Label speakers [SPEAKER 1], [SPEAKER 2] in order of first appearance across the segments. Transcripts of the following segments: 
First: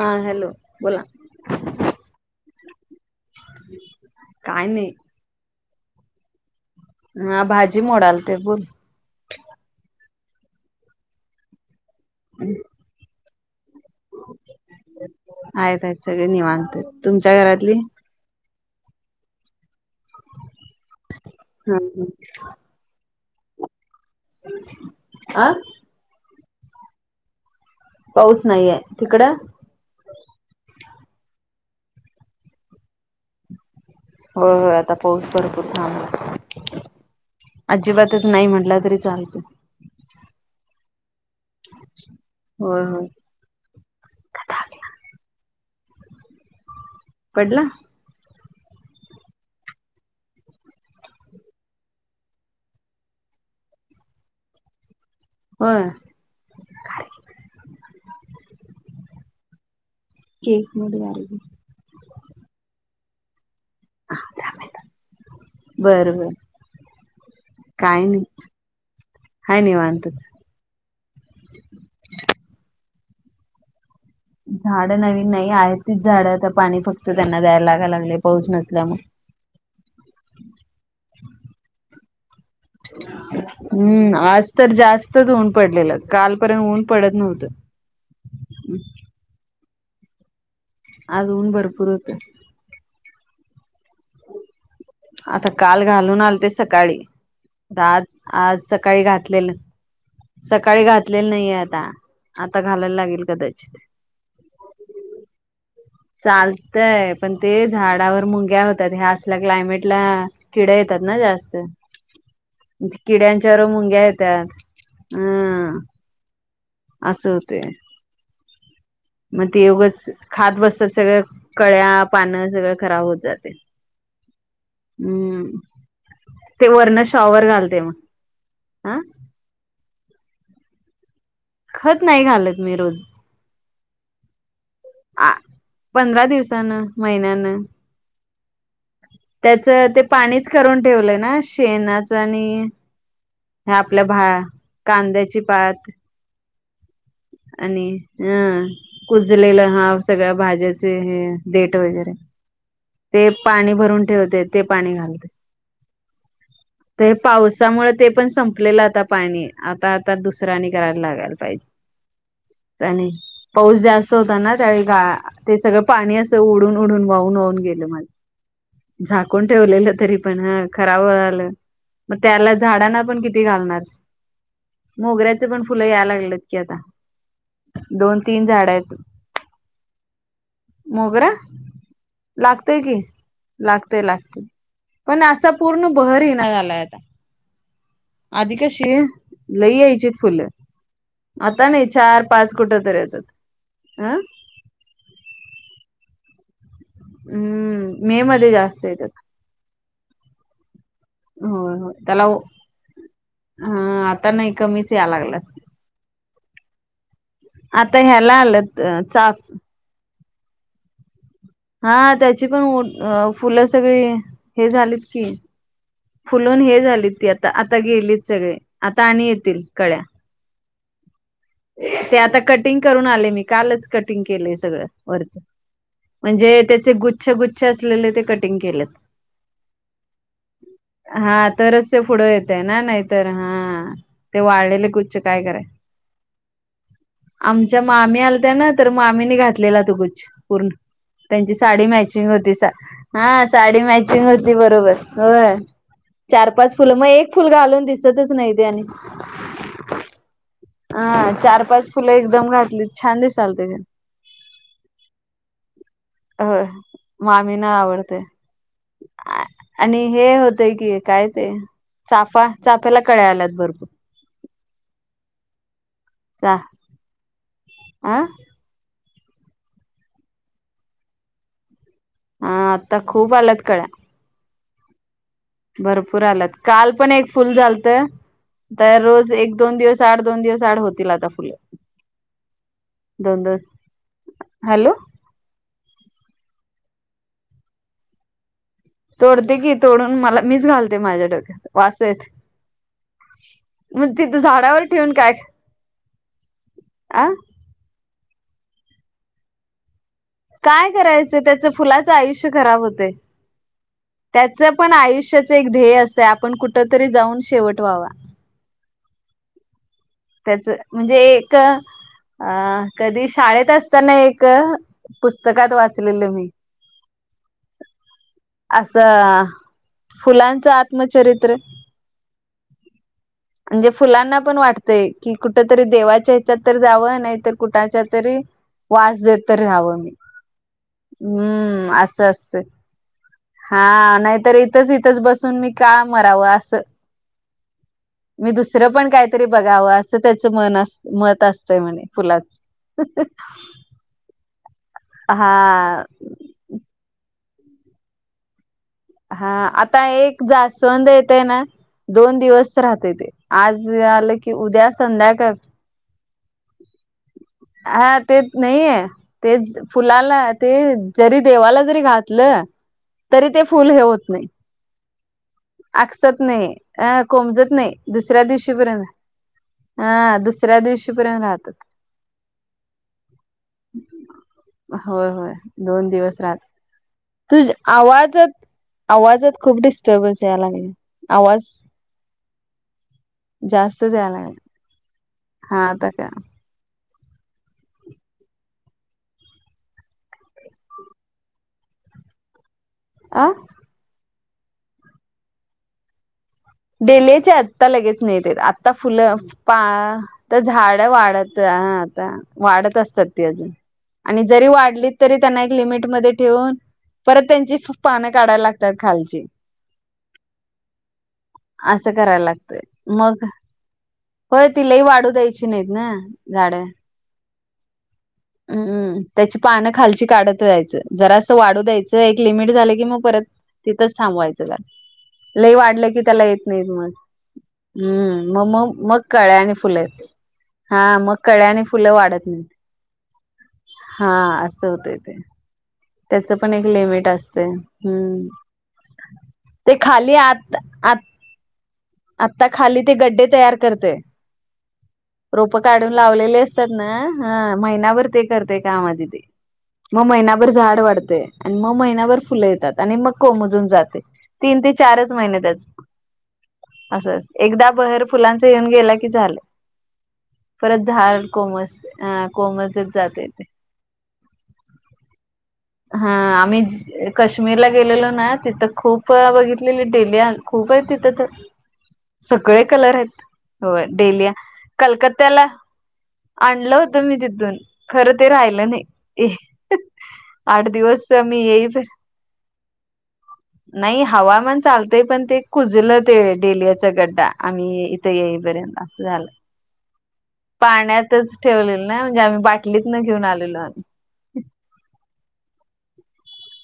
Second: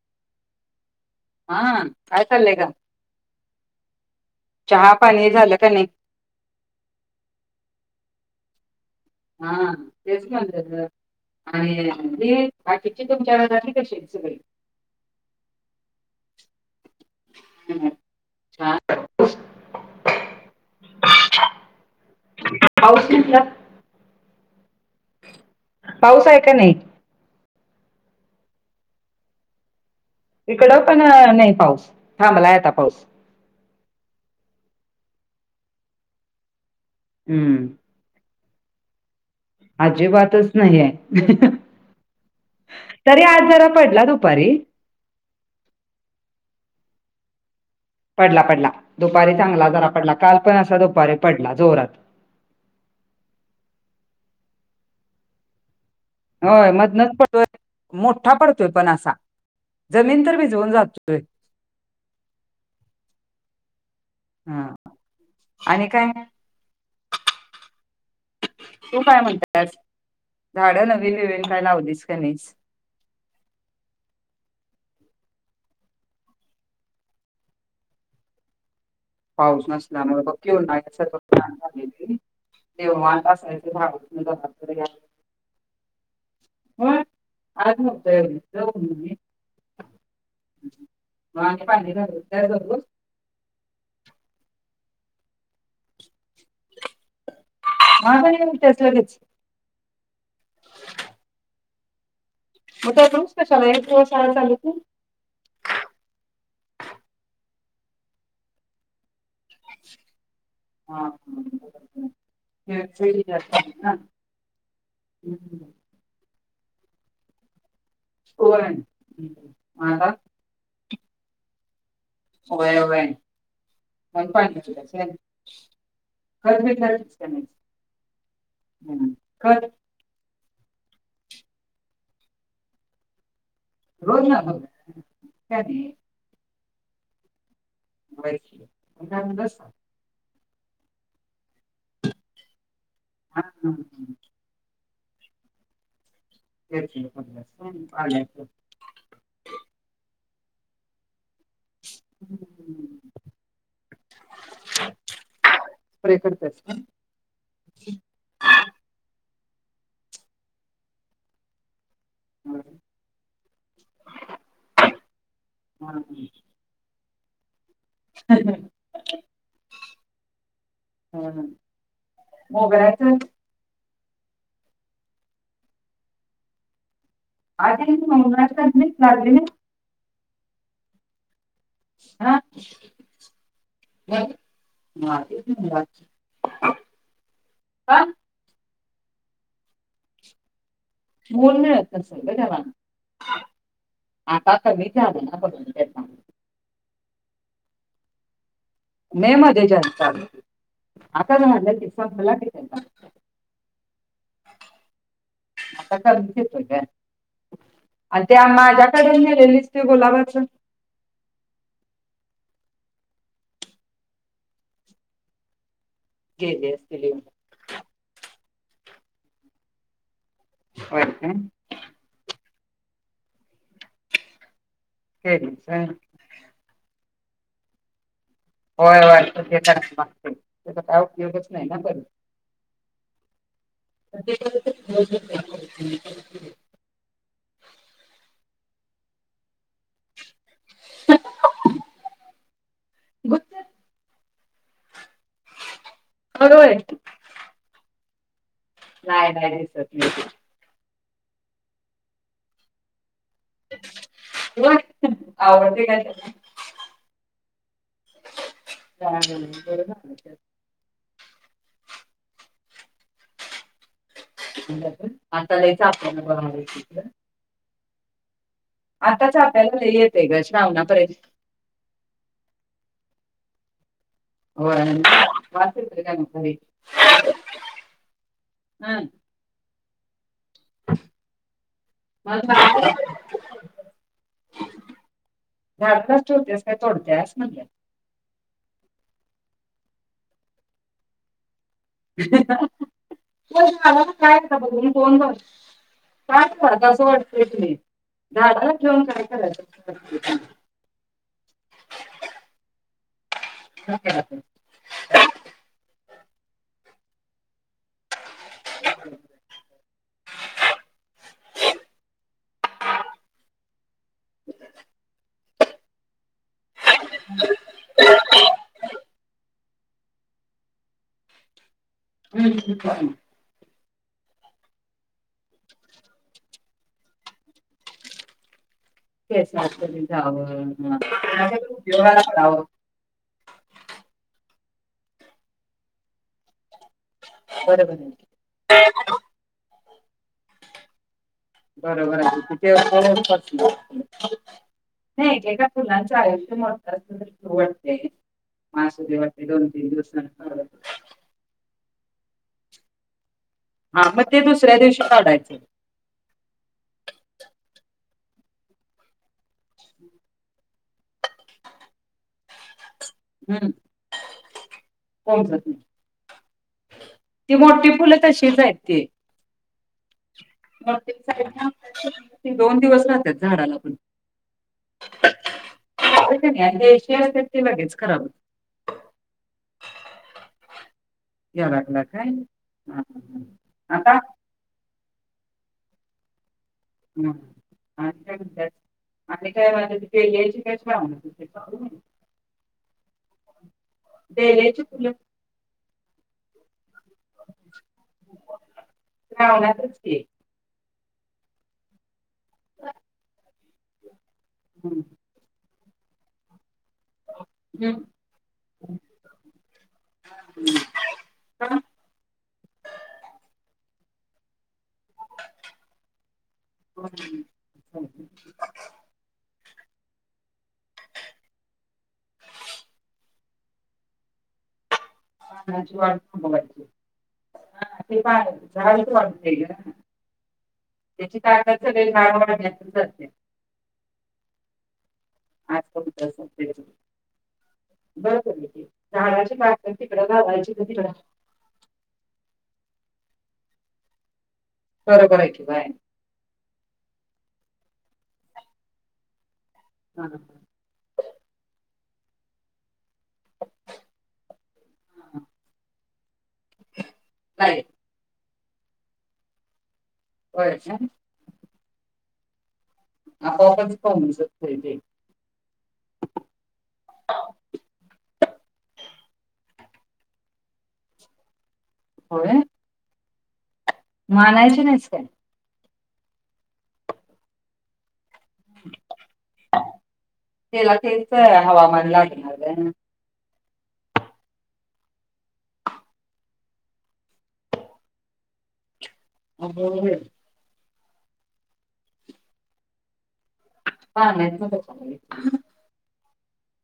[SPEAKER 1] हा हॅलो, बोला.
[SPEAKER 2] हां. काय चाललंय गं?
[SPEAKER 1] काय नाही
[SPEAKER 2] चहा पाणी झालं का नाही?
[SPEAKER 1] हा भाजी मोडालते, बोल.
[SPEAKER 2] हां. तेच म्हणलं गं. अन देठ भाजी ची तुमच्याक झाली का शेक सगळी?
[SPEAKER 1] आहेत आहेत सगळे निवांत. तुमच्या घरातली?
[SPEAKER 2] हं, [unintelligible]
[SPEAKER 1] हां हां.
[SPEAKER 2] पाऊस यील का?
[SPEAKER 1] आं?
[SPEAKER 2] पाऊस आहे का नाही?
[SPEAKER 1] पाऊस नाहीये. तिकडं?
[SPEAKER 2] इकडं पण नाही पाऊस. थांबलाय आता पाऊस.
[SPEAKER 1] होय होय आता पाऊस भरपूर थांबला.
[SPEAKER 2] हं.
[SPEAKER 1] अजिबातच नाही म्हटलं तरी चालते.
[SPEAKER 2] अजिबातच नाही आहे.
[SPEAKER 1] होय होय
[SPEAKER 2] तरी आज जरा पडला दुपारी.
[SPEAKER 1] पडला?
[SPEAKER 2] पडला पडला. दुपारी चांगला जरा पडला. काल पण असा दुपारी पडला जोरात.
[SPEAKER 1] होय?
[SPEAKER 2] होय मधनच पडतोय. मोठा पडतोय पण असा. जमीन तर भीजऊन
[SPEAKER 1] केक मध्ये गार
[SPEAKER 2] जातोय. हा आणि
[SPEAKER 1] बर
[SPEAKER 2] काय
[SPEAKER 1] बर. काय नही.
[SPEAKER 2] तू काय म्हणतेस? झाड नवीन बीवीन काय लावलीस का नहीस?
[SPEAKER 1] झाड नवीन नाही आहे तीच झाड आता पाणी फक्त त्यांना द्यायला लागा लागले पाऊस नसल्यामुळे.
[SPEAKER 2] पाऊस नसल्यामुळे बघकी उन्हाळ्यासारखं रान झालं नही.
[SPEAKER 1] हं, आज तर
[SPEAKER 2] घराकडे
[SPEAKER 1] जास्तच ऊन पडलेलं. कालपर्यंत ऊन पडत नव्हतं.
[SPEAKER 2] [unintelligible] म
[SPEAKER 1] आज ऊन
[SPEAKER 2] आणखी
[SPEAKER 1] भरपूर
[SPEAKER 2] भांडे
[SPEAKER 1] होतं
[SPEAKER 2] घासून काय करतेस?
[SPEAKER 1] आता काल घालून आलेते सकाळी. आता आज
[SPEAKER 2] महाग आणि
[SPEAKER 1] आज
[SPEAKER 2] उठत्यास
[SPEAKER 1] सकाळी
[SPEAKER 2] लगेच
[SPEAKER 1] घातलेल, सकाळी घातलेल नाहीे आता. आता घालायला लागेल कदाचित.
[SPEAKER 2] हो शाळा चालूय की.
[SPEAKER 1] चालतय. पण ते झाडावर मुंग्या होतात ह्या असल्या क्लायमेटला. किड येतात
[SPEAKER 2] हा
[SPEAKER 1] ना जास्त. किड्यांच्या बरोबर
[SPEAKER 2] हा.
[SPEAKER 1] मुंग्या येतात. अं. असं होतय.
[SPEAKER 2] [unintelligible]
[SPEAKER 1] मग ते उगंच
[SPEAKER 2] आता
[SPEAKER 1] खात बसतात सगळं, कळ्या, पानं सगळं
[SPEAKER 2] होय
[SPEAKER 1] खराब
[SPEAKER 2] होय
[SPEAKER 1] होत जाते.
[SPEAKER 2] म्हणून पाणी घालत्यास व्हय
[SPEAKER 1] हं.
[SPEAKER 2] खत
[SPEAKER 1] ते
[SPEAKER 2] बीत
[SPEAKER 1] वरन
[SPEAKER 2] घालतीस का नाहीस?
[SPEAKER 1] शॉवर घालते मग. अं?
[SPEAKER 2] खत?
[SPEAKER 1] खत नाही घालत मी रोज.
[SPEAKER 2] रोज नही घालत ते.
[SPEAKER 1] आ पंधरा दिवसान, महिन्यानं.
[SPEAKER 2] होय की मग काय म्हणलास
[SPEAKER 1] त्याच ते पाणीच करून ठेवलंय ना शेणाच आणि
[SPEAKER 2] हा
[SPEAKER 1] ह आपल्या भा
[SPEAKER 2] तेच
[SPEAKER 1] कांद्याची पात.
[SPEAKER 2] [unintelligible]
[SPEAKER 1] आणि ह
[SPEAKER 2] आल्याचं.
[SPEAKER 1] कुजलेलं हां सगळ्या भाज्याचे हे. देट वगैरे ते पाणी भरून ठेवते ते पाणी घालते.
[SPEAKER 2] प्रे करतेस.
[SPEAKER 1] ते पावसामुळे ते पण संपलेलं आता पाणी आता आता दुसऱ्यानी करायला लागायला पाहिजे. नाही पाऊस जास्त होता ना त्यावेळी ते सगळं पाणी अस उडून म्हणून वाहून वाहून गेले माझे.
[SPEAKER 2] हा हा
[SPEAKER 1] झाकून ठेवलेलं तरी पण हं खराब [unintelligible] मग त्याला झाडांना
[SPEAKER 2] मोगऱ्याच
[SPEAKER 1] पण किती. घालणार. मोगऱ्याचे पण फुलं याय लागलेत की आता. दोन तीन झाड आहेत
[SPEAKER 2] [unintelligible]
[SPEAKER 1] मोगरा
[SPEAKER 2] हा
[SPEAKER 1] लागतय की लागतय लागतय. पण असा पूर्ण बहर येईना झालाय आता.
[SPEAKER 2] हां
[SPEAKER 1] आधी कशे लई यायची फुलं.
[SPEAKER 2] बोल
[SPEAKER 1] आता
[SPEAKER 2] ना.
[SPEAKER 1] नाही चार पाच कुठं तरी येतात हं.
[SPEAKER 2] काका [unintelligible]
[SPEAKER 1] हम्म मे मध्ये जास्त. येतात
[SPEAKER 2] मे मध्ये जास्त आता
[SPEAKER 1] होय
[SPEAKER 2] झालं कि
[SPEAKER 1] होय त्याला
[SPEAKER 2] संपला की त्यां [unintelligible]
[SPEAKER 1] हा आता नाही कमीच यालागलं.
[SPEAKER 2] आता [unintelligible]
[SPEAKER 1] आता
[SPEAKER 2] आणि
[SPEAKER 1] ह्याला
[SPEAKER 2] त्या
[SPEAKER 1] आलं
[SPEAKER 2] माझ्याकडून
[SPEAKER 1] चाफ
[SPEAKER 2] नेलेलीच ते गुलाबाचं.
[SPEAKER 1] हा त्याची पण फुलं सगळी हे झालीत की. फुलून
[SPEAKER 2] गेली
[SPEAKER 1] हे
[SPEAKER 2] असतील
[SPEAKER 1] झाली
[SPEAKER 2] येऊन.
[SPEAKER 1] ती आता आता गेलीत सगळे आता आणि येतील कळ्या.
[SPEAKER 2] होय काय
[SPEAKER 1] ते आता कटिंग करून आले मी. कालच कटिंग केलंय सगळं वरच.
[SPEAKER 2] केलीस होय.
[SPEAKER 1] म्हणजे त्याचे गुच्छ गुच्छ असलेले ते क
[SPEAKER 2] होय होय [unintelligible] त्याचा काय उपयोगच
[SPEAKER 1] हा
[SPEAKER 2] नाही ना
[SPEAKER 1] तरच
[SPEAKER 2] [unintelligible]
[SPEAKER 1] ते पुढं येतय ना नाहीतर हा ते वाळलेले कुच्छ काय करायचे.
[SPEAKER 2] ठीक आहे.
[SPEAKER 1] आमच्या मामी आलत्या ना तर मामीने घातलेला तो गुच्छ. पूर्ण त्यांची साडी मॅचिंग होती हा साडी मॅचिंग होती बरोबर. होय चार
[SPEAKER 2] अगं होय
[SPEAKER 1] पाच फुलं मग एक फुल घालून दिसतच नाही ते आणि
[SPEAKER 2] नाय नाय दिसत [unintelligible]
[SPEAKER 1] हा चार पाच फुलं एकदम घातली छान दिसालत ते.
[SPEAKER 2] हो आवडते काय त्याला.
[SPEAKER 1] होय मामीना आवडते
[SPEAKER 2] हा
[SPEAKER 1] आ आणि
[SPEAKER 2] हां
[SPEAKER 1] हे होतय की काय ते चाफ चाफ्याला कळ्या आल्यात भरपूर.
[SPEAKER 2] आता लय [unintelligible] [unintelligible]
[SPEAKER 1] आं
[SPEAKER 2] आताच चाफ्याला लय येतेय ग श्रावणापर्यंत.
[SPEAKER 1] हा आता खूप आल्यात कळ्या.
[SPEAKER 2] हो
[SPEAKER 1] भरपूर आलात काल पण एक फुल आलत तर
[SPEAKER 2] हं
[SPEAKER 1] रोज एक दोन दिवस आठ दोन दिवस. [unintelligible] होतील आता फु
[SPEAKER 2] मग
[SPEAKER 1] दोन दोन हॅलो
[SPEAKER 2] भारतात थोडक्याच्या थोडक्यात
[SPEAKER 1] तोडते की तोडून मला मीच घालते माझ्या डोक्यात. वासं येत
[SPEAKER 2] आला
[SPEAKER 1] मग
[SPEAKER 2] काय
[SPEAKER 1] तिथं
[SPEAKER 2] करता बघ
[SPEAKER 1] झाडावर ठेवून
[SPEAKER 2] फोन ब
[SPEAKER 1] काय
[SPEAKER 2] काय क तसं
[SPEAKER 1] अ
[SPEAKER 2] वाटतंय की झाडालाच ठेवून काय करायच.
[SPEAKER 1] काय करायचं त्याच फुलाचं आयुष्य खराब होतय.
[SPEAKER 2] ह [unintelligible]
[SPEAKER 1] त्याच पण आयुष्याच एक ध्येय असते आपण कुठ तरी जाऊन शेवट व्हावा.
[SPEAKER 2] ह [unintelligible]
[SPEAKER 1] त्याच म्हणजे एक अ कधी शाळेत अस त्यांना एक पुस्तकात वाचलेल मी.
[SPEAKER 2] [unintelligible]
[SPEAKER 1] असं फुलांच आत्मचरित्र‌.
[SPEAKER 2] हम्म.
[SPEAKER 1] म्हणजे फुलांना पण वाटतंय की कुठ तरी देवाच्या ह्याच्यात तर जावं नाही तर कुठच्या तरी वास देत तरी
[SPEAKER 2] केसातरी
[SPEAKER 1] राहावं
[SPEAKER 2] जावं कोणाच्यातरी
[SPEAKER 1] हम्म
[SPEAKER 2] उपयोगाला
[SPEAKER 1] असं असते.
[SPEAKER 2] पडावं
[SPEAKER 1] हा नाहीतर इथंच, इथंच बसून मी का मराव असं.
[SPEAKER 2] बर बर.
[SPEAKER 1] मी दुसरं पण काहीतरी बघावं असं त्याच मन अस मत असते.
[SPEAKER 2] बरोबर आहे [unintelligible] तिथे नाहीेका एक,
[SPEAKER 1] हा
[SPEAKER 2] एका फुलांचं आयुष्य [unintelligible] होतं अस वाटते. असु दे
[SPEAKER 1] हा आता एक जास्वंद येते ना दोन दिवस राहतय ते. आज
[SPEAKER 2] हा मग
[SPEAKER 1] आलं
[SPEAKER 2] ते
[SPEAKER 1] की
[SPEAKER 2] दुसऱ्या
[SPEAKER 1] उद्या
[SPEAKER 2] दिवशी
[SPEAKER 1] संध्याकाळ
[SPEAKER 2] काढायचं
[SPEAKER 1] हा ते नाहीये. तेच फुलाला ते जरी देवाला जरी घातलं तरी ते
[SPEAKER 2] हम्म
[SPEAKER 1] फुल हे होत नाही
[SPEAKER 2] कोमजत नाही
[SPEAKER 1] आकसत नाही अ
[SPEAKER 2] ती
[SPEAKER 1] कोमजत
[SPEAKER 2] मोठी
[SPEAKER 1] नाही
[SPEAKER 2] फुलं
[SPEAKER 1] दुसऱ्या
[SPEAKER 2] तशीच आहेत ती
[SPEAKER 1] दिवशीपर्यंत हा दुसऱ्या
[SPEAKER 2] मोठी
[SPEAKER 1] दिवशीपर्यंत राहतते.
[SPEAKER 2] साईड दोन दिवस राहतात झाडाला पण.
[SPEAKER 1] होय, होय दोन दिवस राहत
[SPEAKER 2] ते देशी असतात ते
[SPEAKER 1] तुझ
[SPEAKER 2] लगेच खराब
[SPEAKER 1] आवाज आवाजात खूप डिस्टर्बन्स याय लागले
[SPEAKER 2] घ्या
[SPEAKER 1] आवाज
[SPEAKER 2] लागला काय हा हा.
[SPEAKER 1] जास्तच
[SPEAKER 2] आता
[SPEAKER 1] या लागला. हा आता का?
[SPEAKER 2] हम्म आज काल आणि काय म्हणे तिथे यायचे काय म्ह
[SPEAKER 1] आं..
[SPEAKER 2] ते यायचे फुलं
[SPEAKER 1] डेलीचे आत्ता लगेच नाही ते आत्ता फुलं पा
[SPEAKER 2] श्रावणातच की
[SPEAKER 1] तर झाड वाढत आता वाढत असतात ती अजून आणि जरी वाढली तरी त्यांना एक लिमिटमध्ये ठेऊन परत त्यांची पानं काढायला लागतात खालची असं करायला लागतंय मग. होय तिलई वाढू द्यायची नाहीत ना झाड.
[SPEAKER 2] हम्म.
[SPEAKER 1] त्याची पानं खालची काढत जायचं जरा असं वाढू द्यायचं एक लिमिट झालं की मग परत तिथंच थांबवायचं त्याला लय
[SPEAKER 2] पानाची
[SPEAKER 1] वाढलं
[SPEAKER 2] वाढ
[SPEAKER 1] की त्याला येत
[SPEAKER 2] थांबवायची
[SPEAKER 1] नाहीत मग.
[SPEAKER 2] हा ते पा
[SPEAKER 1] हम्म मग, मग,
[SPEAKER 2] झाडच
[SPEAKER 1] मग
[SPEAKER 2] वाढतय
[SPEAKER 1] काळ्या
[SPEAKER 2] ग
[SPEAKER 1] आणि फुले येतील. हा मग कळ्या आणि फुलं वाढतील.
[SPEAKER 2] दे [unintelligible]
[SPEAKER 1] हा असं होतय ते.
[SPEAKER 2] आजपर्यंत
[SPEAKER 1] त्याच पण
[SPEAKER 2] सध्याची
[SPEAKER 1] एक लिमिट असते हम्म.
[SPEAKER 2] बरोबर आहे की झाडाची ताकद
[SPEAKER 1] ते
[SPEAKER 2] तिकडं
[SPEAKER 1] खाली आत
[SPEAKER 2] घालायची तर
[SPEAKER 1] आ
[SPEAKER 2] [inaudible]
[SPEAKER 1] आता खाली ते गड्डे तयार करते
[SPEAKER 2] बरोबर आहे की
[SPEAKER 1] रोप
[SPEAKER 2] बाय
[SPEAKER 1] काढून लावलेले असतात ना ह महिनाभर ते करतय काम आधी ते. मग
[SPEAKER 2] हा
[SPEAKER 1] महिनाभर झाड वाढतय आणि मग महिनाभर फुलं येतात. आणि मग कोमजून जातय तीन ते चारच महिने त्यात असं
[SPEAKER 2] लाईट
[SPEAKER 1] एकदा बहर फुलांच येऊन गेला की झालं.
[SPEAKER 2] होय ना
[SPEAKER 1] परत झाड कोमस अ कोमेजून
[SPEAKER 2] आपोआपच पाह शत ते [unintelligible]
[SPEAKER 1] हा आम्ही काश्मीरला गेलेलो ना तिथं खूप बघितलेली डेलीयान खूप आहे तिथं तर.
[SPEAKER 2] होय
[SPEAKER 1] सगळे कलर आहेत होय डेलीयि
[SPEAKER 2] मानायचे नाहीस काय
[SPEAKER 1] कलक त्याला आणलं होतं मी तिथून खरं ते राहिलं नाही. आठ
[SPEAKER 2] तेला
[SPEAKER 1] दिवस
[SPEAKER 2] तेच
[SPEAKER 1] मी येई
[SPEAKER 2] हवामान लागणार.
[SPEAKER 1] नाही हवामान चालतय पण ते कुजल ते डेलियाचा गड्डा आम्ही ते येईपर्यंत असं झालं.
[SPEAKER 2] हो [unintelligible]
[SPEAKER 1] पाण्यातच ठेवलेलं ना म्हणजे आम्ही बाटलीत न घेऊन आलेलो.
[SPEAKER 2] प नाही [unintelligible]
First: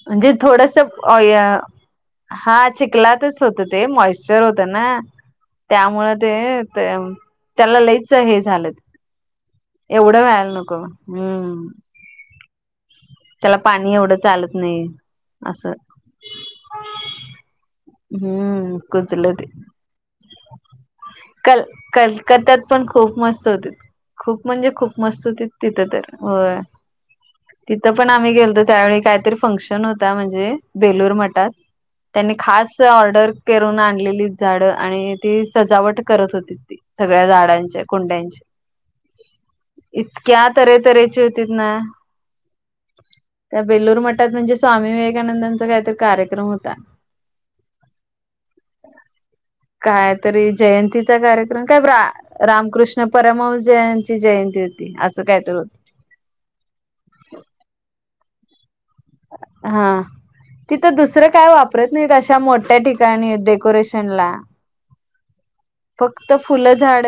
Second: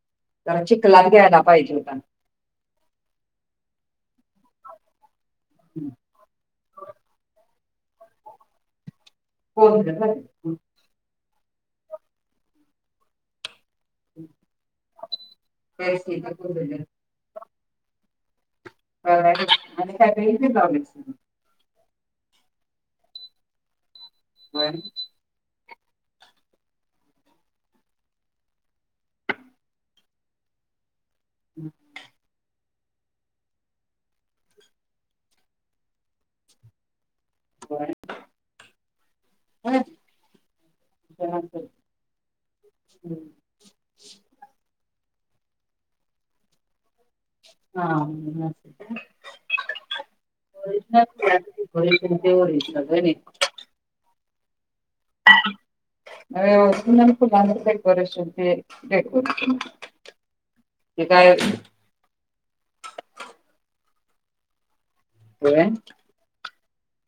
[SPEAKER 1] म्हणजे थोडस
[SPEAKER 2] चिखलात
[SPEAKER 1] आँय
[SPEAKER 2] घ्यायला पाहिजे होता.
[SPEAKER 1] हा चिकलातच होतं ते मॉइशचर होत ना त्यामुळे. ते त्याला लईच हे झालं
[SPEAKER 2] कोंडलं झालं.
[SPEAKER 1] एवढं व्हायला नको. हम्म हम त्याला पाणी एवढं चालत नाही असं.
[SPEAKER 2] तेच ते [unintelligible]
[SPEAKER 1] हम्म.
[SPEAKER 2] ब
[SPEAKER 1] कुजलं ते
[SPEAKER 2] आणि काय बगितल [unintelligible]
[SPEAKER 1] कल कलकत्यात पण खूप मस्त होती खूप म्हणजे
[SPEAKER 2] होय.
[SPEAKER 1] खूप मस्त होतीत. तिथं तर होय. तिथं पण आम्ही गेलतो त्यावेळी काहीतरी फंक्शन होता म्हणजे बेलूर म त्यांनी खास च ऑर्डर करून आणलेली झाड आणि ती सजावट करत होती ती सगळ्या झाड चे
[SPEAKER 2] होय.
[SPEAKER 1] कुंड्यांचे इतक्या तरेतरेची
[SPEAKER 2] हा
[SPEAKER 1] होतीत ना त्या बेल्लुर मठात म्हणजे स्वामी विवेकानंदांचा काहीत कार्यक्रम होता.
[SPEAKER 2] हा
[SPEAKER 1] कायतरी जयंतीचा कार्यक्रम काय रा
[SPEAKER 2] डेकोरेशन ते ओरिजनल होय
[SPEAKER 1] रामकृष्ण
[SPEAKER 2] नी.
[SPEAKER 1] परम भाऊ जयंती ची जयंती होती असं काय तर होत.
[SPEAKER 2] अ त नन फुलर ब वर असते [unintelligible] हे काय?
[SPEAKER 1] प्रत्येक अशा मोठ्या ठिकाणी डेकोरेशन ला
[SPEAKER 2] हो [unintelligible]
[SPEAKER 1] फक्त फुलं झाड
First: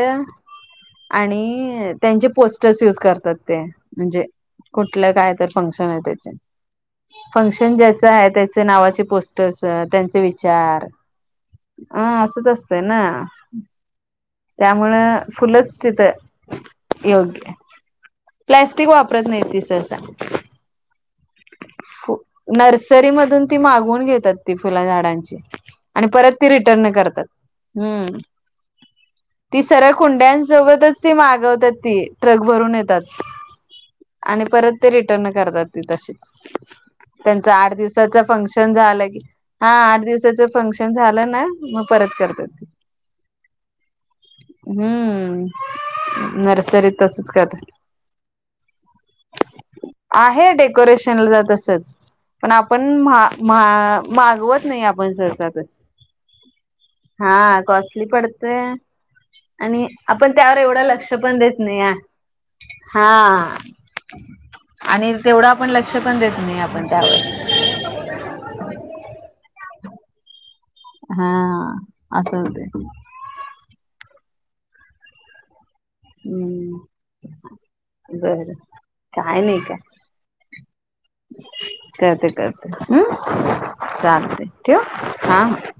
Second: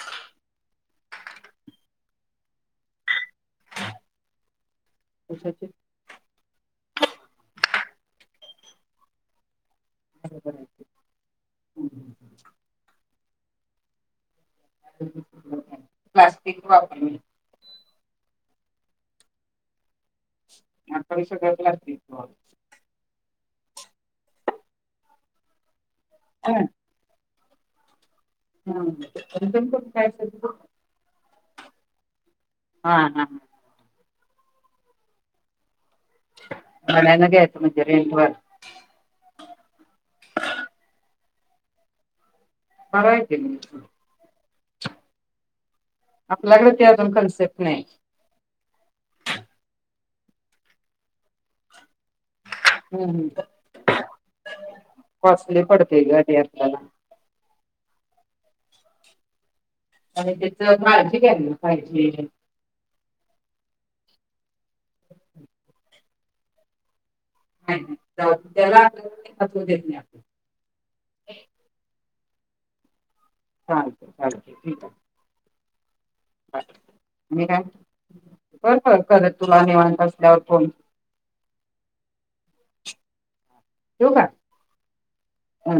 [SPEAKER 1] आणि त्यांचे पोस्टर्स यूज करतात ते म्हणजे कुठलं काय तर
[SPEAKER 2] कशाचे
[SPEAKER 1] फंक्शन आहे त्याचे. फंक्शन ज्याचं आहे त्याचे नावाचे पोस्टर्स त्यांचे विचार. ह असंच असतंय ना. त्यामुळं फुलच तिथं
[SPEAKER 2] प्लास्टिक वापरणे
[SPEAKER 1] योग्य. प्लॅस्टिक वापरत नाही ति सहसा.
[SPEAKER 2] आठविसच्या काळातील वाटतय [unintelligible]
[SPEAKER 1] नर्सरी मधून ती मागवून घेतात ती फुलं झाडांची. आणि परत ती रिटर्न करतात हम्म ती सऱ्या कुंड्यांसोबतच ती मागवतात ती ट्रक भरून
[SPEAKER 2] हा
[SPEAKER 1] येतात
[SPEAKER 2] हा
[SPEAKER 1] आणि परत ते रिटर्न करतात तच
[SPEAKER 2] भाड्यानं
[SPEAKER 1] त्यां
[SPEAKER 2] घ्यायचं
[SPEAKER 1] आठ
[SPEAKER 2] म्हणजे
[SPEAKER 1] दिवसा
[SPEAKER 2] रेंटवर
[SPEAKER 1] फशन झालं की हा आठ दिवसाच फंक्शन झालं ना मग परत करतात
[SPEAKER 2] हरायेत
[SPEAKER 1] हम्म
[SPEAKER 2] आपल्याकडे ते
[SPEAKER 1] नर्सरी
[SPEAKER 2] अजून
[SPEAKER 1] तसच काात
[SPEAKER 2] कन्सेप्ट नाही.
[SPEAKER 1] आहे डेकोरेशनला तसच पण आपण मागवत नाही आपण सरसा
[SPEAKER 2] कॉस्टली
[SPEAKER 1] तस
[SPEAKER 2] पडते ग ते आपल्याला
[SPEAKER 1] हा कॉस्टली पडतेय आणि आपण
[SPEAKER 2] आणि
[SPEAKER 1] त्यावर
[SPEAKER 2] त्याच
[SPEAKER 1] एवढं लक्ष
[SPEAKER 2] काळजी
[SPEAKER 1] पण
[SPEAKER 2] घ्यायला
[SPEAKER 1] देत नाही या
[SPEAKER 2] पाहिजे.
[SPEAKER 1] हा आणि तेवढा आपण लक्ष पण देत नाही आपण त्यावर
[SPEAKER 2] नाही नाही त्यालाचू देत नाही आप
[SPEAKER 1] हा असल ते
[SPEAKER 2] चाँक्यू थँक्यू ठीक आहे अ
[SPEAKER 1] हम्म
[SPEAKER 2] आणि काय बरं बर कर
[SPEAKER 1] काय नाही
[SPEAKER 2] तुला
[SPEAKER 1] काय
[SPEAKER 2] निवांत असल्यावर फोन
[SPEAKER 1] करते करते हम
[SPEAKER 2] ठेवू का?
[SPEAKER 1] चालते ठव हा
[SPEAKER 2] हं.